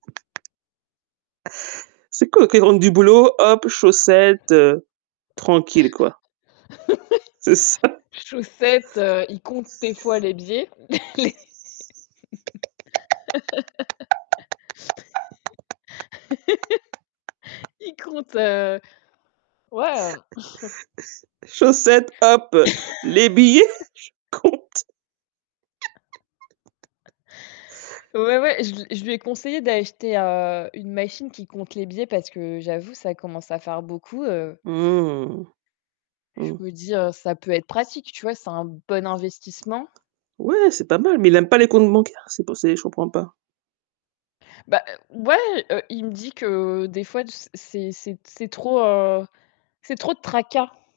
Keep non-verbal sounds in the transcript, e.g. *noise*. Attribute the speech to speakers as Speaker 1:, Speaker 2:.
Speaker 1: C'est cool quand il rentre du boulot, hop, chaussettes, heu, tranquille, quoi. C'est ça.
Speaker 2: *laughs* Chaussettes, heu, il compte des fois les billets. *chuckles* Les *laughs*
Speaker 1: *laughs*
Speaker 2: il compte, heu, ouais, hem *chuckles*
Speaker 1: *chuckles* Chaussettes, hop, les billets,
Speaker 2: *laughs*
Speaker 1: je compte. *laughs*
Speaker 2: *chuckles* Ouais ouais, je l je lui ai conseillé d'acheter, heu, une machine qui compte les billets, parce que j'avoue, ça commence à faire beaucoup, heu
Speaker 1: Mmh.
Speaker 2: je
Speaker 1: Mmh.
Speaker 2: me dis, heu, ça peut être pratique, tu vois? C'est un bon investissement.
Speaker 1: Ouais, c'est pas mal, mais il aime pas les comptes bancaires? C'est pour c'est je comprends pas.
Speaker 2: Bah, heu, ouais, heu, il me dit que des fois, du s c'est c'est t c'est trop, heu, c'est trop de tracas.